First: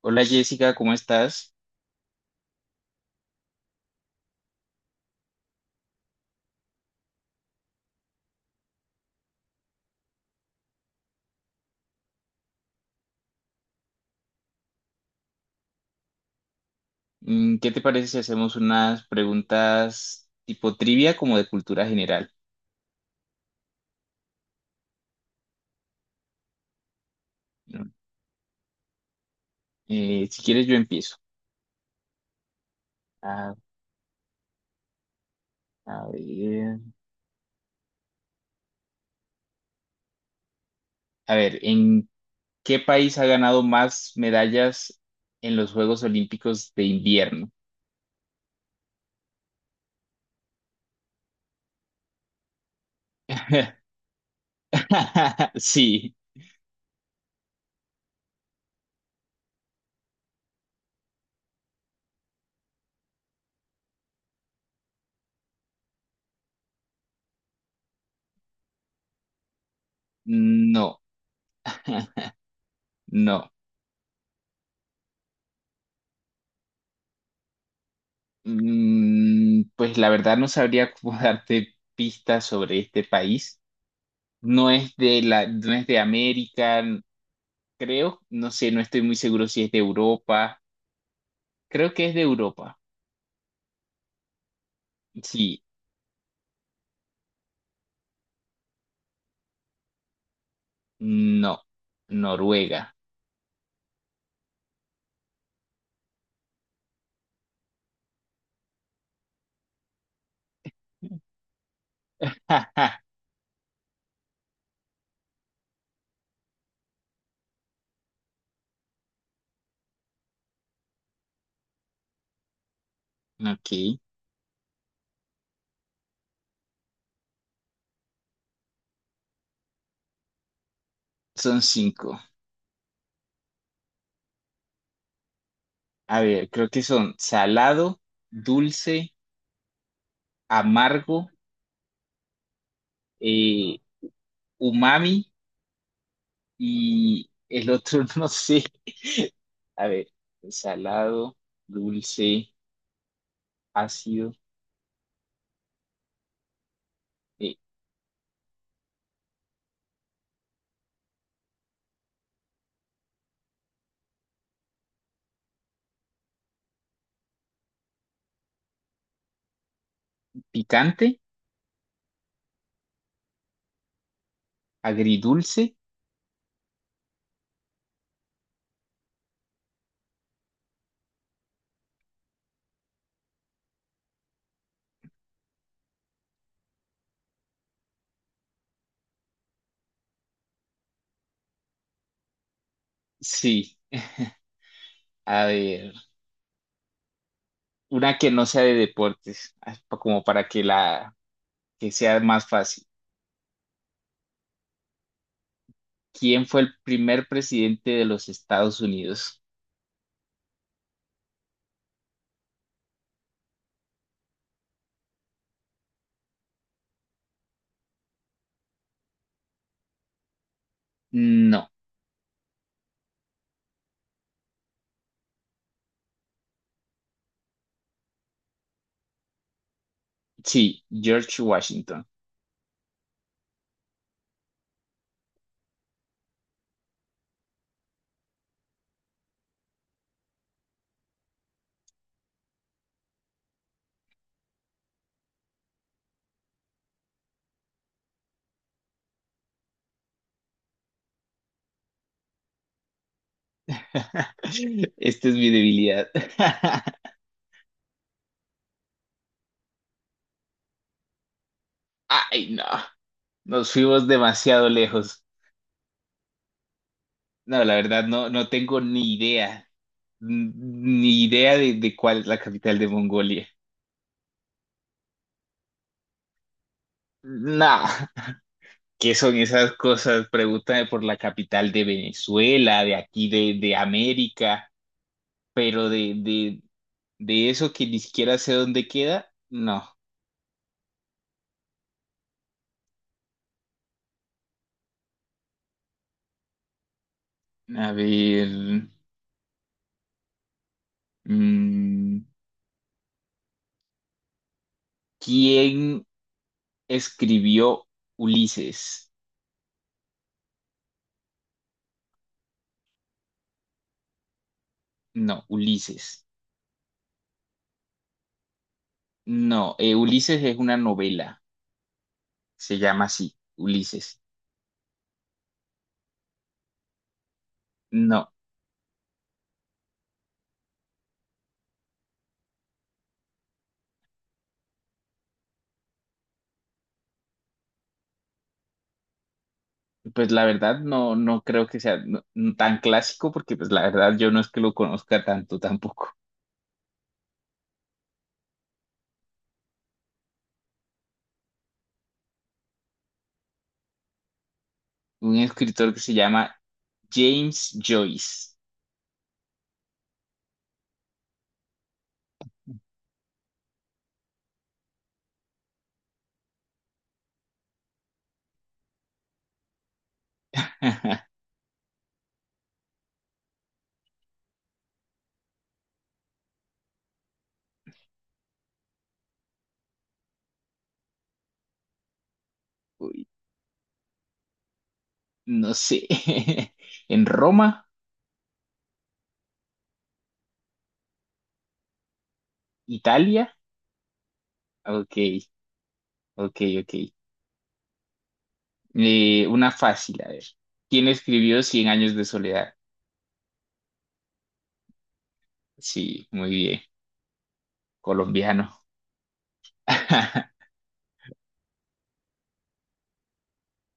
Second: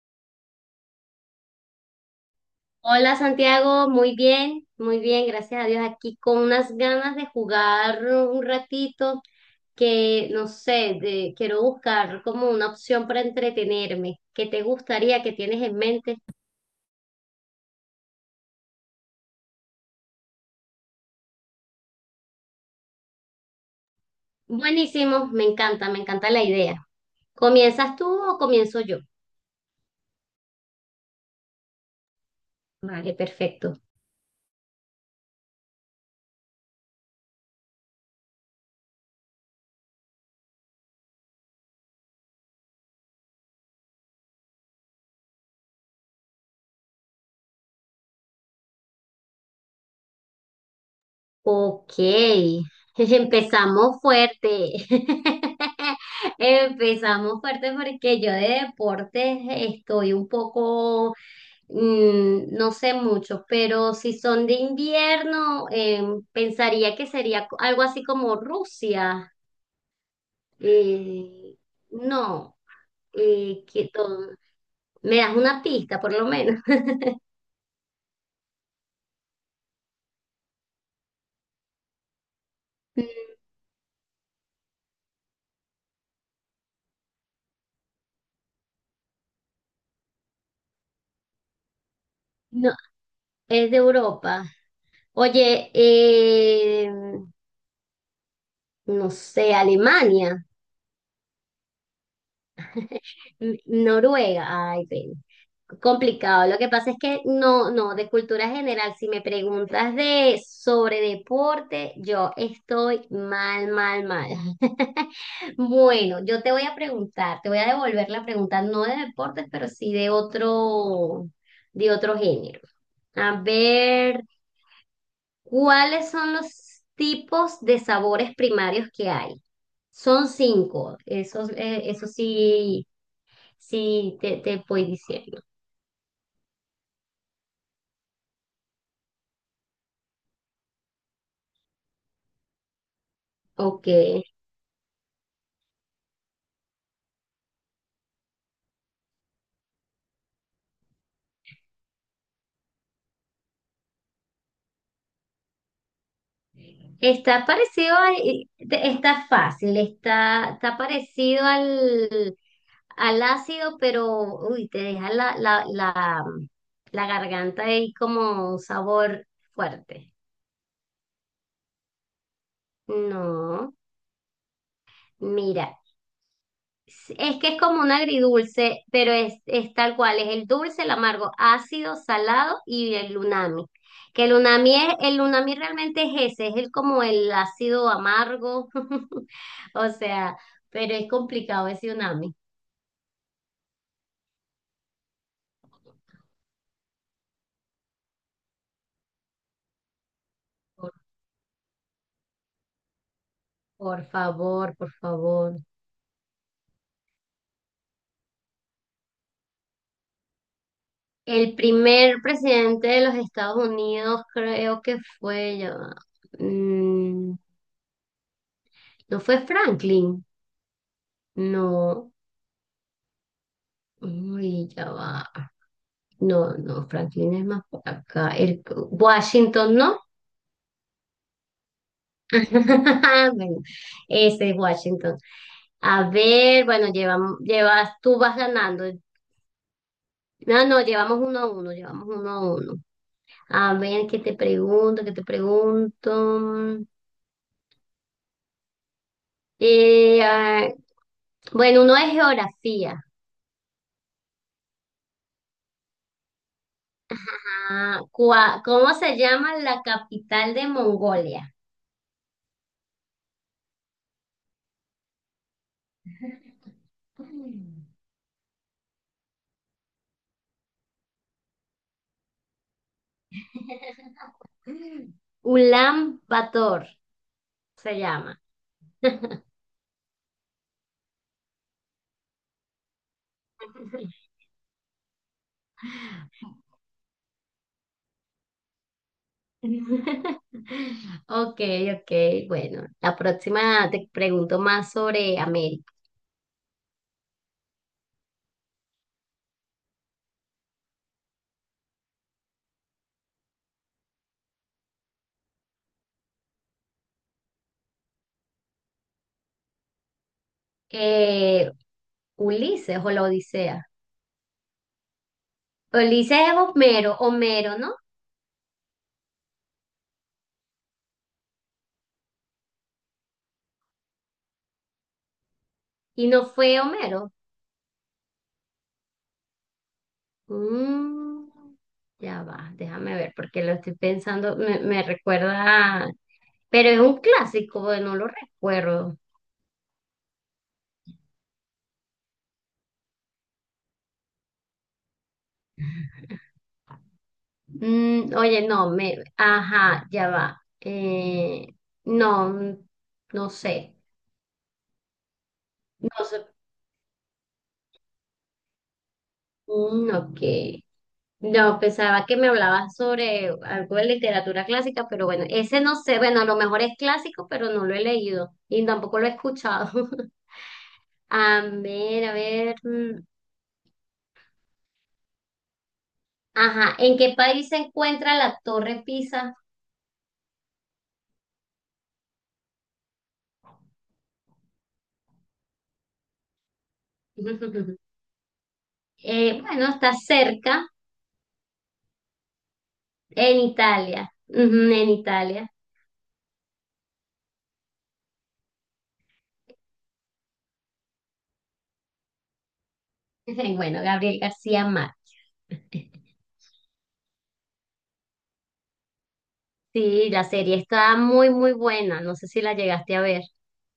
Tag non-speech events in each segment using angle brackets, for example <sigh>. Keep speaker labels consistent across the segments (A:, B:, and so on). A: Hola Jessica, ¿cómo estás?
B: Hola Santiago, muy bien, gracias a Dios. Aquí con unas ganas de jugar un ratito que no sé, quiero buscar como una opción para entretenerme. ¿Qué te gustaría? ¿Qué tienes en mente?
A: ¿Qué te parece si hacemos unas preguntas tipo trivia como de cultura general?
B: Buenísimo, me encanta la idea.
A: ¿No?
B: ¿Comienzas tú o comienzo yo?
A: Si quieres yo empiezo.
B: Vale,
A: A,
B: perfecto.
A: a ver, ¿En qué país ha ganado más medallas en los Juegos Olímpicos de invierno?
B: Ok, <laughs> empezamos fuerte.
A: <laughs>
B: <laughs>
A: Sí,
B: Empezamos fuerte porque yo de deportes estoy un poco. No sé mucho, pero si son de invierno, pensaría que sería algo así como Rusia.
A: no,
B: Eh, no,
A: <laughs> no.
B: que todo. Me das una pista, por lo menos. <laughs>
A: Pues la verdad no sabría cómo <laughs> darte pistas sobre este
B: Mm,
A: país. No es de América. Creo, no sé, no estoy muy seguro si es de Europa. Creo que es de
B: no,
A: Europa.
B: es de Europa.
A: Sí,
B: Oye, no sé, Alemania.
A: no. Noruega.
B: <laughs> Noruega, ay, pena. Complicado. Lo que pasa es que de cultura general, si me preguntas de sobre
A: <laughs>
B: deporte, yo
A: Ajá.
B: estoy mal, mal, mal. <laughs> Bueno, yo te voy a preguntar, te voy a devolver la pregunta, no de deportes, pero sí de otro género. A
A: Ok,
B: ver, ¿cuáles son los tipos de sabores primarios que hay? Son cinco. Eso,
A: son
B: eso
A: cinco.
B: sí. Sí, te voy diciendo.
A: A ver, creo que son salado, dulce, amargo, eh,
B: Ok.
A: umami y el otro <laughs> no sé. A ver, salado, dulce, ácido,
B: Está
A: eh,
B: parecido a- está fácil, está parecido al, al ácido, pero uy, te deja la garganta ahí como un sabor fuerte.
A: picante,
B: No,
A: agridulce.
B: mira. Es que es como un agridulce, pero es tal cual, es el dulce, el amargo, ácido, salado y el unami. Que el unami realmente es ese, es el como el ácido amargo, <laughs> o sea, pero es complicado ese unami.
A: Sí, a ver. Una que no sea de deportes, ah, como para que
B: Por,
A: la que sea más fácil.
B: por favor, por favor.
A: ¿Quién fue el primer presidente de los Estados Unidos?
B: El primer presidente de los Estados Unidos creo que fue, ya va, mm, no fue Franklin,
A: No.
B: no, uy, ya va. No, no, Franklin es más por acá. Washington, ¿no?
A: Sí, George Washington.
B: <laughs> Bueno, ese es Washington. A ver, bueno, tú vas ganando. No, no, llevamos uno a uno, llevamos uno a uno. A ver, ¿qué te pregunto? ¿Qué te pregunto? Eh, ah, bueno, uno es geografía.
A: <laughs> Esta es mi debilidad. <laughs>
B: Ah, ¿cómo se llama la capital de Mongolia?
A: Ay, no. Nos fuimos demasiado lejos. No, la verdad, no, no tengo ni idea. N- Ni idea de cuál es la capital de Mongolia.
B: <laughs> Ulan Bator
A: No.
B: se llama.
A: ¿Qué son esas cosas? Pregúntame por la capital de Venezuela, de aquí de
B: <laughs>
A: América, pero de eso que ni siquiera sé dónde queda, no.
B: <laughs> Ok, ok, bueno, la próxima te pregunto más sobre América.
A: A ver, mm, ¿quién escribió Ulises?
B: Eh, Ulises o la Odisea.
A: No, Ulises.
B: Ulises es Homero, Homero, ¿no?
A: No, Ulises es una novela, se llama así, Ulises.
B: Y no fue Homero.
A: No,
B: Mm, ya va, déjame ver, porque lo estoy pensando, me recuerda, pero es un clásico, bueno, no lo recuerdo.
A: pues la verdad no, no creo que sea no, tan clásico porque pues la verdad yo no es que lo conozca tanto tampoco.
B: Oye, no, me, ajá, ya va. Eh, no, no sé.
A: Un escritor que se
B: No sé.
A: llama James Joyce.
B: Mm, ok. No, pensaba que me hablabas sobre algo de literatura clásica, pero bueno, ese no sé, bueno, a lo mejor es clásico, pero no lo he leído y tampoco lo he escuchado. <laughs>
A: <laughs>
B: A ver, a ver. Ajá, ¿en qué país se encuentra la Torre Pisa?
A: Uy, no sé. <laughs> En Roma,
B: <laughs> Bueno, está cerca,
A: Italia.
B: en Italia. Ujú, en
A: Ok,
B: Italia.
A: ok, ok. Una fácil, a ver. ¿Quién escribió Cien años de soledad?
B: <laughs> Bueno, Gabriel García Márquez.
A: Sí,
B: <laughs>
A: muy bien. Colombiano.
B: Sí, la
A: <laughs>
B: serie está muy, muy buena. No sé si la llegaste a ver.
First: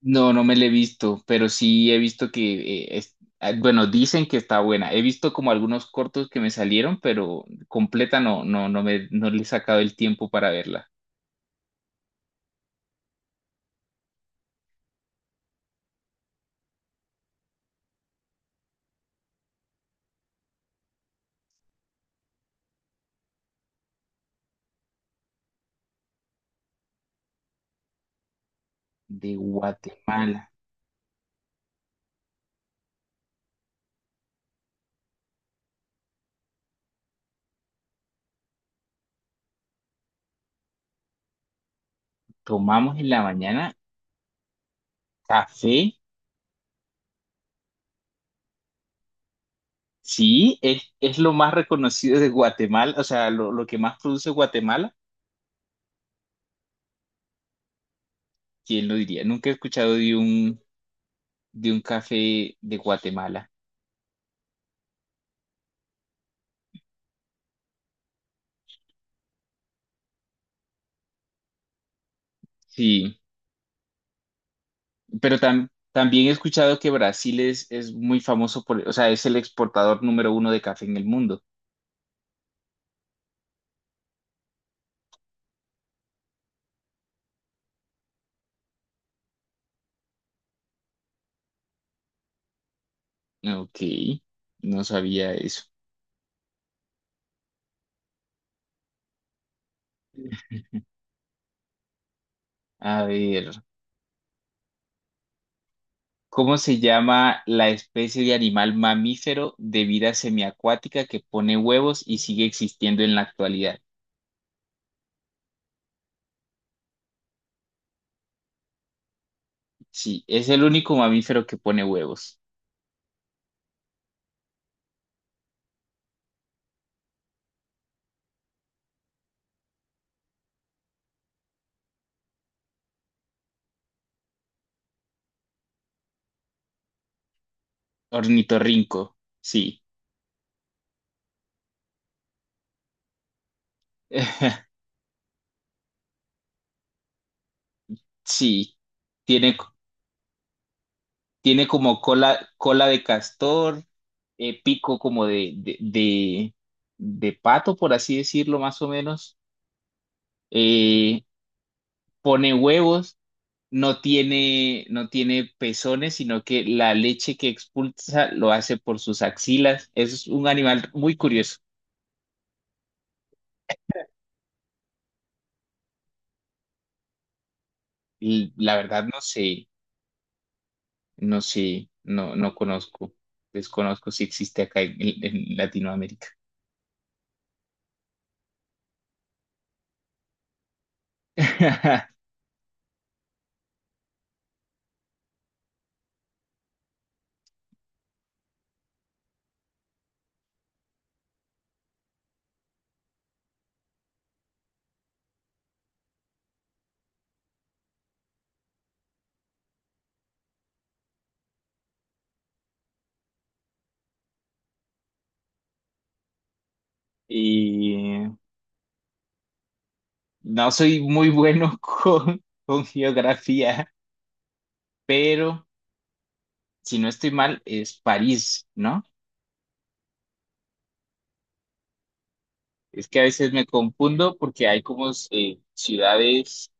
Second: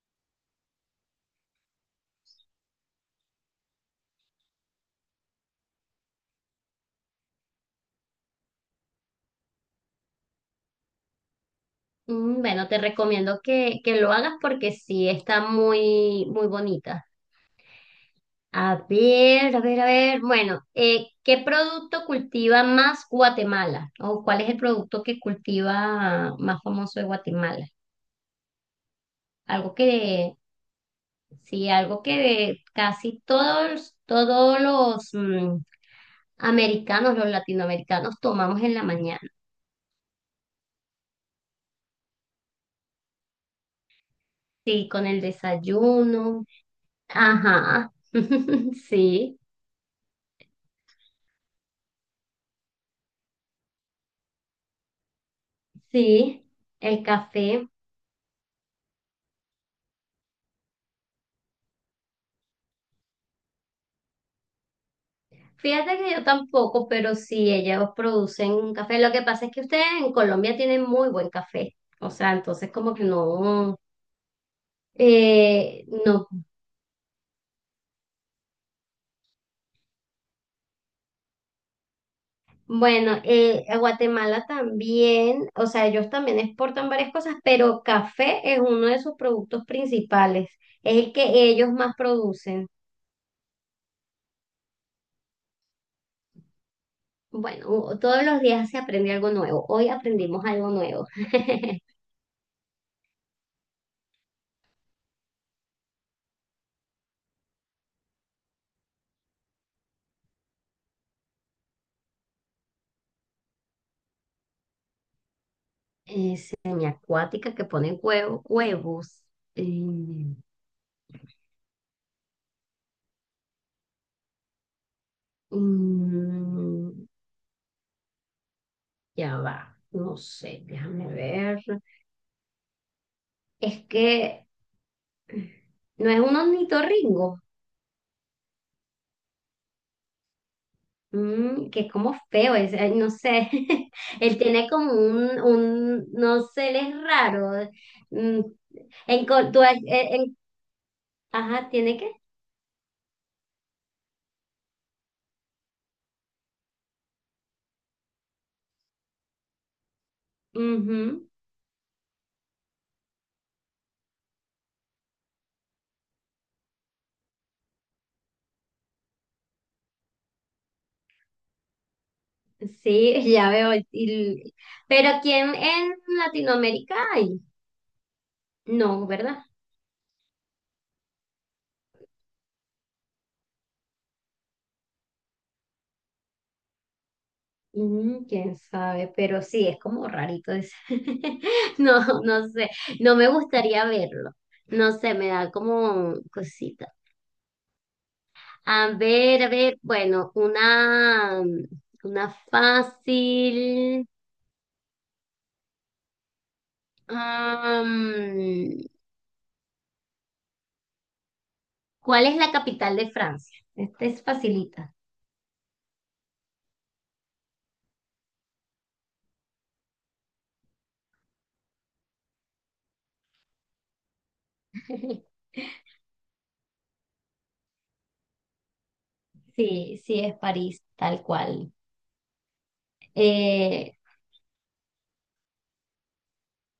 A: No, no me la he visto, pero sí he visto que, ah, bueno, dicen que está buena. He visto como algunos cortos que me salieron, pero completa no, no, no le he sacado el tiempo para verla.
B: Mm, bueno, te recomiendo que lo hagas porque sí, está muy, muy bonita. A ver, a ver, a ver. Bueno, ¿qué producto cultiva más Guatemala? ¿O cuál es el producto que cultiva más famoso de Guatemala?
A: De
B: Algo que,
A: Guatemala.
B: sí, algo que casi todos, todos los americanos, los latinoamericanos tomamos en la mañana.
A: Tomamos en la mañana
B: Sí, con el
A: café.
B: desayuno. Ajá. <laughs> Sí,
A: Sí, es lo más reconocido de Guatemala, o sea, lo que más produce Guatemala.
B: sí. El café.
A: ¿Quién lo diría? Nunca he escuchado de un café de Guatemala.
B: Fíjate que yo tampoco, pero sí, ellos producen un café. Lo que pasa es que ustedes en Colombia tienen muy buen café. O sea, entonces como que
A: Sí,
B: no,
A: pero
B: no.
A: también he escuchado que Brasil es muy famoso por, o sea, es el exportador número uno de café en el mundo.
B: Bueno, a Guatemala también, o sea, ellos también exportan varias cosas, pero café es uno de sus productos principales. Es el que ellos más producen.
A: Ok, no sabía eso.
B: Bueno, todos los días se aprende algo nuevo. Hoy aprendimos algo nuevo. <laughs>
A: A ver. ¿Cómo se llama la especie de animal mamífero de vida semiacuática que pone huevos y sigue existiendo en la actualidad?
B: Eh, semiacuática que ponen huevo, huevos. eh,
A: Sí, es el único mamífero que pone huevos.
B: Mm, ya va, no sé, déjame ver. Es que no es un ornitorrinco,
A: Ornitorrinco, sí.
B: mm, que es como feo, es, ay, no sé. <laughs> Él tiene
A: <laughs>
B: como un no sé, él es raro. Mm,
A: Sí,
B: en,
A: tiene,
B: en-
A: tiene
B: ajá, ¿tiene
A: como
B: qué?
A: cola, cola de castor, pico como de pato, por así decirlo, más o menos. Eh,
B: Ujú,
A: Pone huevos, no tiene, no tiene pezones, sino que la leche que expulsa lo hace por sus axilas. Es un animal muy curioso.
B: sí, <laughs> ya veo. Pero ¿quién en Latinoamérica hay?
A: Y la verdad
B: No,
A: no
B: ¿verdad?
A: sé, no sé, no, no conozco, desconozco si existe acá en Latinoamérica.
B: Quién sabe, pero sí, es como rarito eso. <laughs>
A: <laughs>
B: No, no sé, no me gustaría verlo. No sé, me da como cosita. A ver, bueno, una fácil. Am, ¿Cuál es la capital de Francia? Esta es facilita.
A: Y no soy muy bueno <laughs> con geografía,
B: <laughs>
A: pero si no estoy mal, es París, ¿no?
B: Sí, sí, es París, tal cual.
A: Es que a veces me
B: Eh,
A: confundo porque hay como ciudades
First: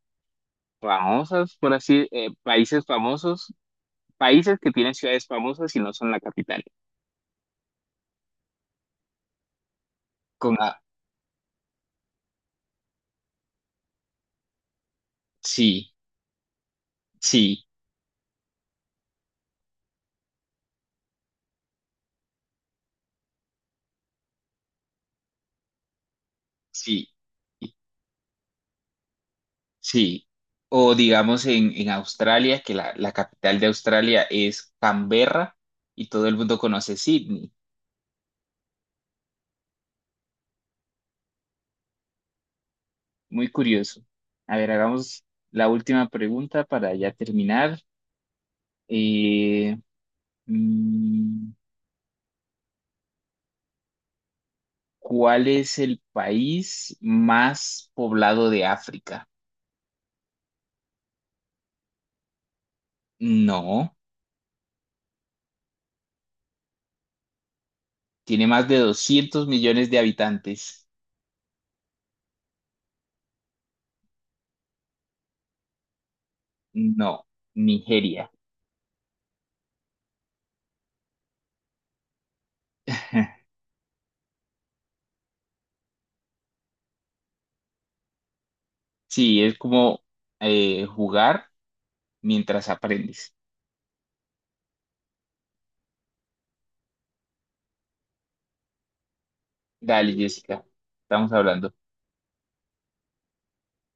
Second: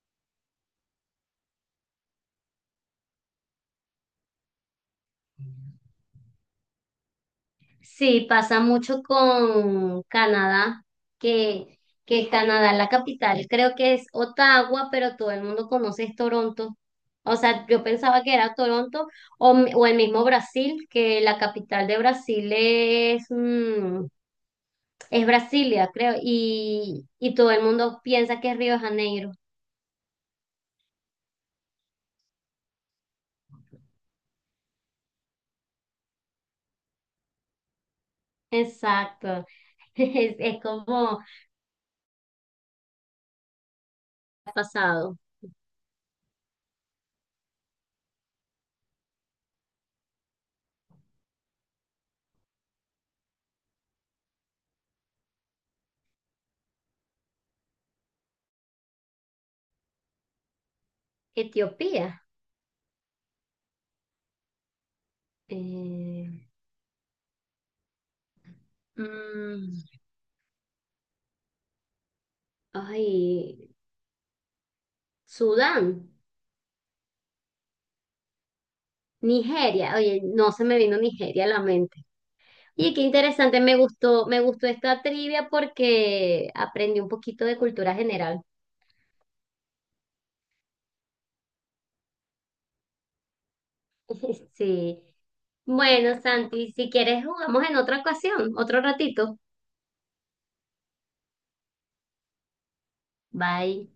A: famosas, por así, países famosos, países que tienen ciudades famosas y no son la capital.
B: Sí, pasa mucho con
A: Con A,
B: Canadá, que, que Canadá, la capital, creo que es Ottawa, pero todo el mundo
A: sí,
B: conoce es Toronto. O
A: sí,
B: sea, yo pensaba que era Toronto o, o el mismo Brasil, que la capital de Brasil es, es Brasilia, creo,
A: sí,
B: y todo el mundo piensa que es Río de Janeiro.
A: sí. O digamos en Australia, que la capital de Australia es Canberra y todo el mundo conoce Sydney.
B: Exacto, <laughs> es como
A: Muy curioso.
B: ha
A: A ver,
B: pasado.
A: hagamos la última pregunta para ya terminar. Eh, mm, ¿Cuál es el país más poblado de África?
B: Etiopía,
A: No.
B: eh,
A: Tiene más de 200
B: mm,
A: millones de habitantes.
B: ay, Sudán.
A: No, Nigeria.
B: Nigeria, oye, no se me vino Nigeria a la mente. Oye, qué interesante,
A: <laughs>
B: me gustó esta trivia porque aprendí un poquito de cultura general.
A: Sí, es como jugar mientras aprendes.
B: <laughs> Sí. Bueno, Santi, si quieres jugamos en otra ocasión, otro ratito.
A: Dale, Jessica, estamos hablando.
B: Bye.